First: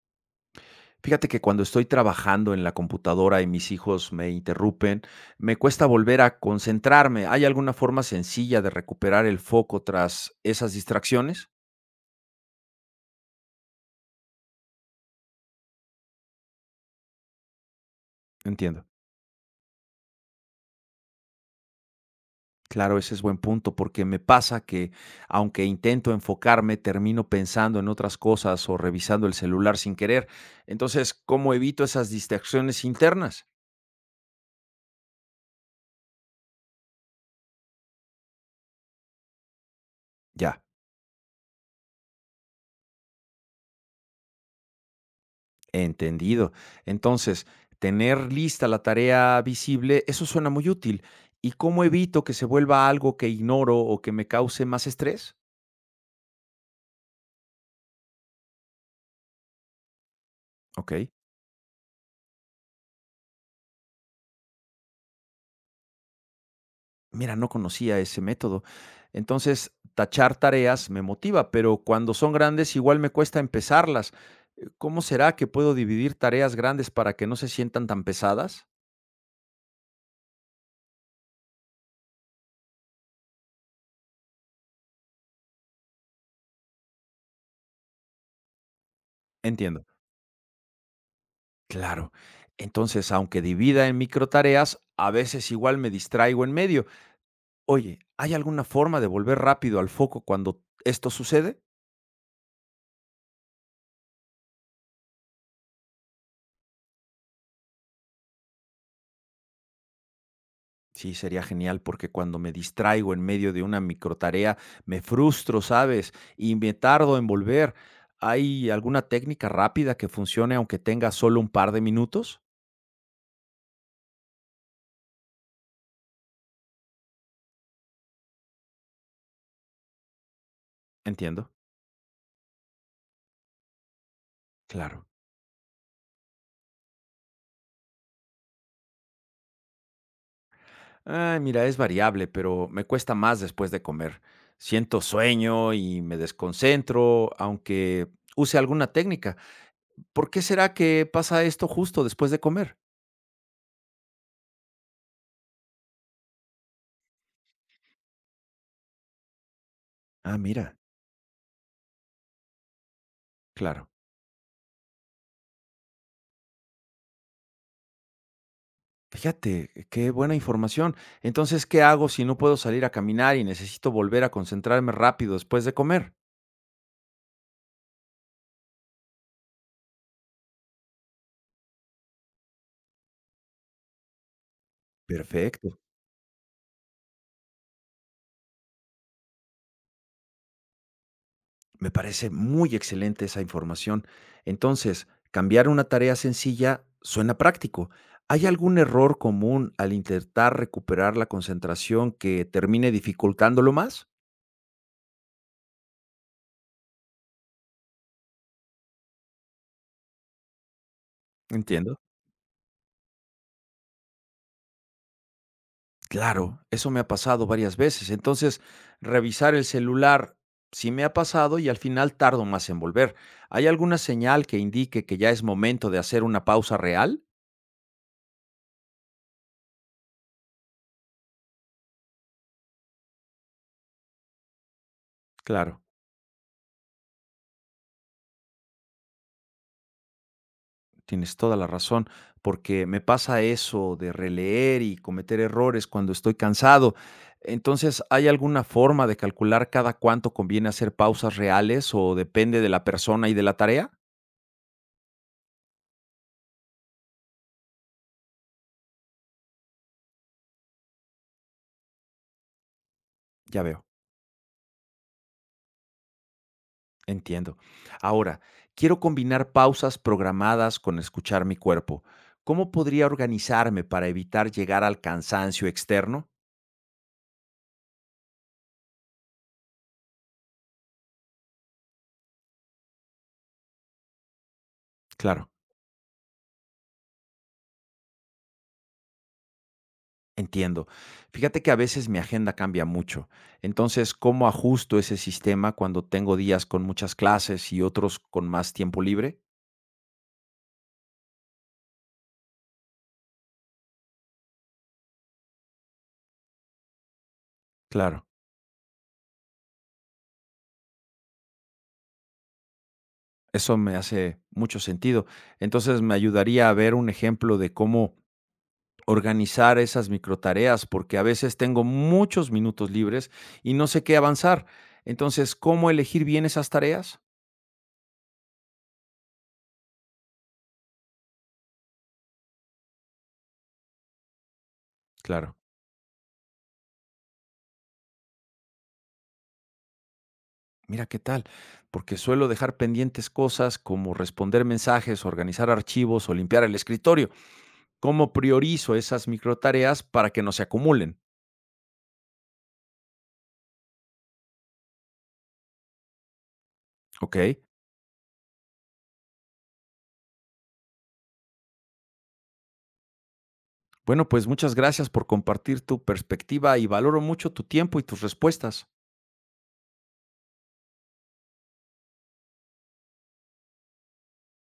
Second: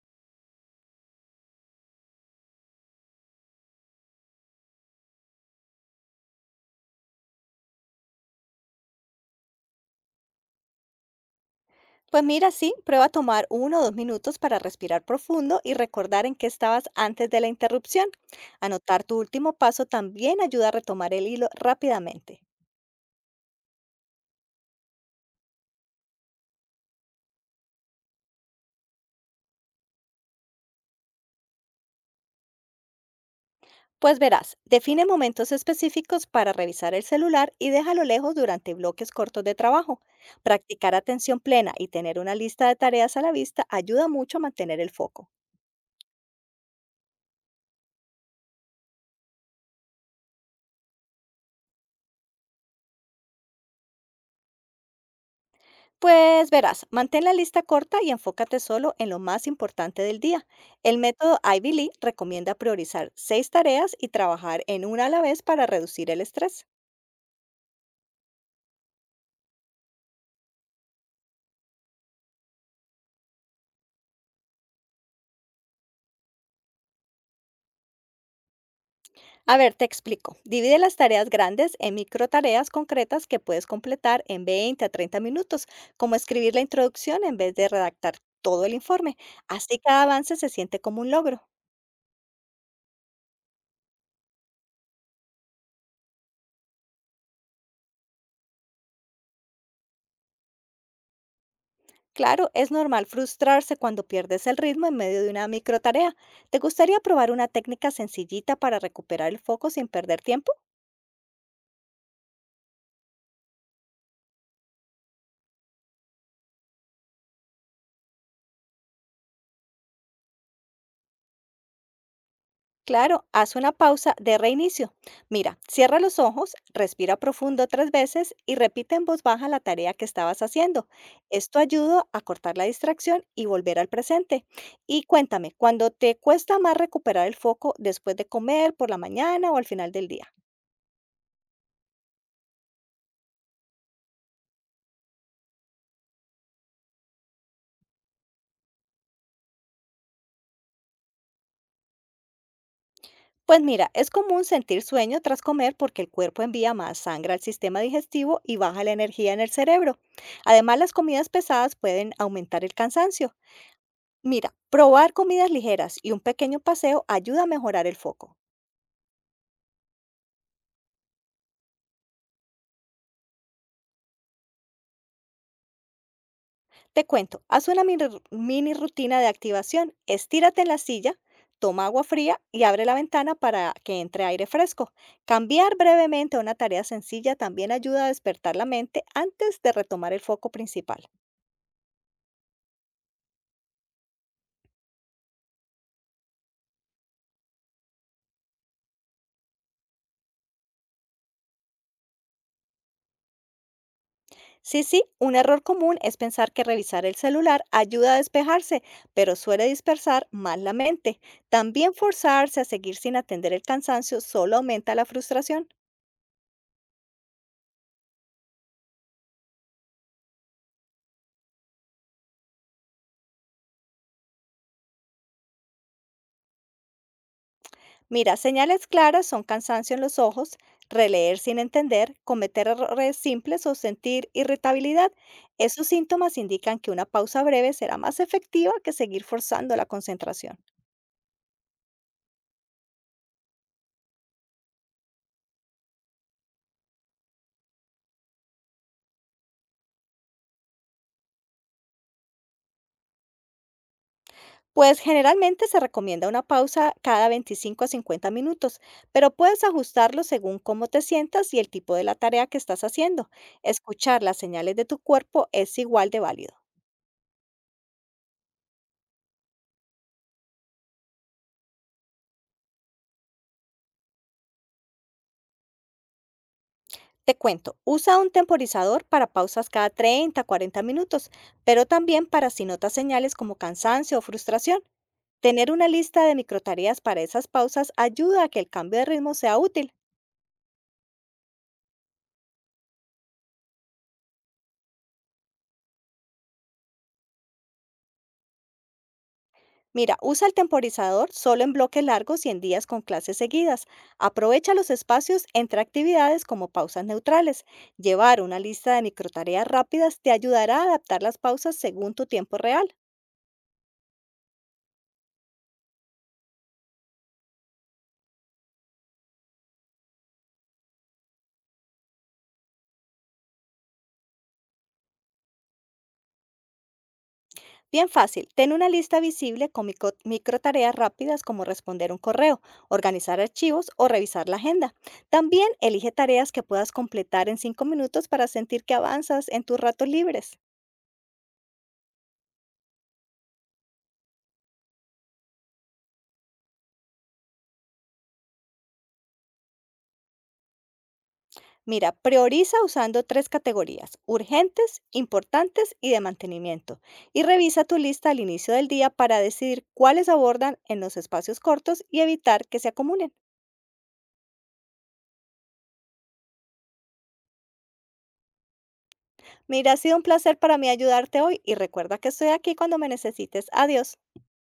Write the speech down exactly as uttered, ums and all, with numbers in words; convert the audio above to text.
Fíjate que cuando estoy trabajando en la computadora y mis hijos me interrumpen, me cuesta volver a concentrarme. ¿Hay alguna forma sencilla de recuperar el foco tras esas distracciones? Pues mira, sí, prueba a tomar uno o dos minutos para respirar profundo y recordar en qué estabas antes de la interrupción. Entiendo. Anotar tu último paso también ayuda a retomar el hilo rápidamente. Claro, ese es buen punto, porque me pasa que aunque intento enfocarme, termino pensando en otras cosas o revisando el celular sin querer. Entonces, ¿cómo evito esas distracciones internas? Pues verás, define momentos específicos para revisar el celular y déjalo lejos durante bloques cortos de trabajo. Ya. Practicar atención plena y tener una lista de tareas a la vista ayuda mucho a mantener el foco. Entendido. Entonces, tener lista la tarea visible, eso suena muy útil. ¿Y cómo evito que se vuelva algo que ignoro o que me cause más estrés? Pues verás, mantén la lista corta y enfócate solo en lo más importante del día. Ok. El método Ivy Lee recomienda priorizar seis tareas y trabajar en una a la vez para reducir el estrés. Mira, no conocía ese método. Entonces, tachar tareas me motiva, pero cuando son grandes igual me cuesta empezarlas. Eh, ¿Cómo será que puedo dividir tareas grandes para que no se sientan tan pesadas? A ver, te explico. Divide las tareas grandes en micro tareas concretas que puedes completar en veinte a treinta minutos, como escribir la introducción en vez de redactar todo el informe. Así Entiendo. cada avance se siente como un logro. Claro. Entonces, aunque divida en microtareas, a veces igual me distraigo en medio. Oye, ¿hay alguna forma de volver rápido al foco cuando esto sucede? Claro, es normal frustrarse cuando pierdes el ritmo en medio de una microtarea. ¿Te gustaría probar una técnica sencillita para recuperar el foco sin perder tiempo? Sí, sería genial porque cuando me distraigo en medio de una microtarea, me frustro, ¿sabes? Y me tardo en volver. ¿Hay alguna técnica rápida que funcione aunque tenga solo un par de minutos? Claro, haz una pausa de reinicio. Mira, cierra los ojos, respira profundo tres veces y repite en voz baja la tarea que estabas haciendo. Entiendo. Esto ayuda a cortar la distracción y volver al presente. Y Claro. cuéntame, ¿cuándo te cuesta más recuperar el foco después de comer, por la mañana o al final del día? Ay, mira, es variable, pero me cuesta más después de comer. Siento sueño y me desconcentro, aunque use alguna técnica. ¿Por qué será que pasa esto justo después de comer? Pues mira, es común sentir sueño tras comer porque el cuerpo envía más sangre al sistema digestivo y baja la energía en el cerebro. Ah, mira, Además, las comidas pesadas pueden aumentar el cansancio. claro. Mira, probar comidas ligeras y un pequeño paseo ayuda a mejorar el foco. Fíjate, eh, qué buena información. Entonces, ¿qué hago si no puedo salir a caminar y necesito volver a concentrarme rápido después de comer? Te cuento, haz una mini, ru- mini rutina de activación, estírate en la silla, toma agua fría y abre la ventana para que entre aire fresco. Cambiar Perfecto. brevemente a una tarea sencilla también ayuda a despertar la mente antes de retomar el foco principal. Me parece muy excelente esa información. Entonces, cambiar una tarea sencilla suena práctico. ¿Hay algún error común al intentar recuperar la concentración que termine dificultándolo más? Sí, sí, un error común es pensar que revisar el celular ayuda a despejarse, pero suele dispersar más la mente. También Entiendo. forzarse a seguir sin atender el cansancio solo aumenta la frustración. Claro, eso me ha pasado varias veces. Entonces, revisar el celular sí me ha pasado y al final tardo más en volver. ¿Hay alguna señal que indique que ya es momento de hacer una pausa real? Mira, señales claras son cansancio en los ojos, releer sin entender, cometer errores simples o sentir irritabilidad. Claro, Esos síntomas indican que una pausa breve será más efectiva que seguir forzando la concentración. tienes toda la razón, porque me pasa eso de releer y cometer errores cuando estoy cansado. Entonces, ¿hay alguna forma de calcular cada cuánto conviene hacer pausas reales o depende de la persona y de la tarea? Pues generalmente se recomienda una pausa cada veinticinco a cincuenta minutos, pero puedes ajustarlo según cómo te sientas y el tipo de la tarea que estás haciendo. Ya veo. Escuchar las señales de tu cuerpo es igual de válido. Entiendo. Ahora, quiero combinar pausas programadas con escuchar mi cuerpo. ¿Cómo podría organizarme para evitar llegar al cansancio externo? Te cuento, usa un temporizador para pausas cada treinta a cuarenta minutos, pero también para si notas señales como cansancio o frustración. Claro, Tener una lista de microtareas para esas pausas ayuda a que el cambio de ritmo sea útil. entiendo. Fíjate que a veces mi agenda cambia mucho. Entonces, ¿cómo ajusto ese sistema cuando tengo días con muchas clases y otros con más tiempo libre? Mira, usa el temporizador solo en bloques largos y en días con clases seguidas. Aprovecha los espacios entre actividades como pausas neutrales. Claro, Llevar una lista de microtareas rápidas te ayudará a adaptar las pausas según tu tiempo real. eso me hace mucho sentido. Entonces, me ayudaría a ver un ejemplo de cómo organizar esas microtareas, porque a veces tengo muchos minutos libres y no sé qué avanzar. Entonces, ¿cómo elegir bien esas tareas? Bien fácil, ten una lista visible con micro, microtareas rápidas como responder un correo, organizar archivos o revisar la agenda. Claro, También elige tareas que puedas completar en cinco minutos para sentir que avanzas en tus ratos libres. mira qué tal, porque suelo dejar pendientes cosas como responder mensajes, organizar archivos o limpiar el escritorio. ¿Cómo priorizo esas microtareas para que no se acumulen? Mira, prioriza usando tres categorías, urgentes, importantes y de mantenimiento. Ok. Y revisa tu lista al inicio del día para decidir cuáles abordan en los espacios cortos y evitar que se acumulen. Bueno, pues muchas gracias por compartir tu perspectiva y valoro mucho tu tiempo y tus respuestas. Mira, ha sido un placer para mí ayudarte hoy y recuerda que estoy aquí cuando me necesites. Adiós.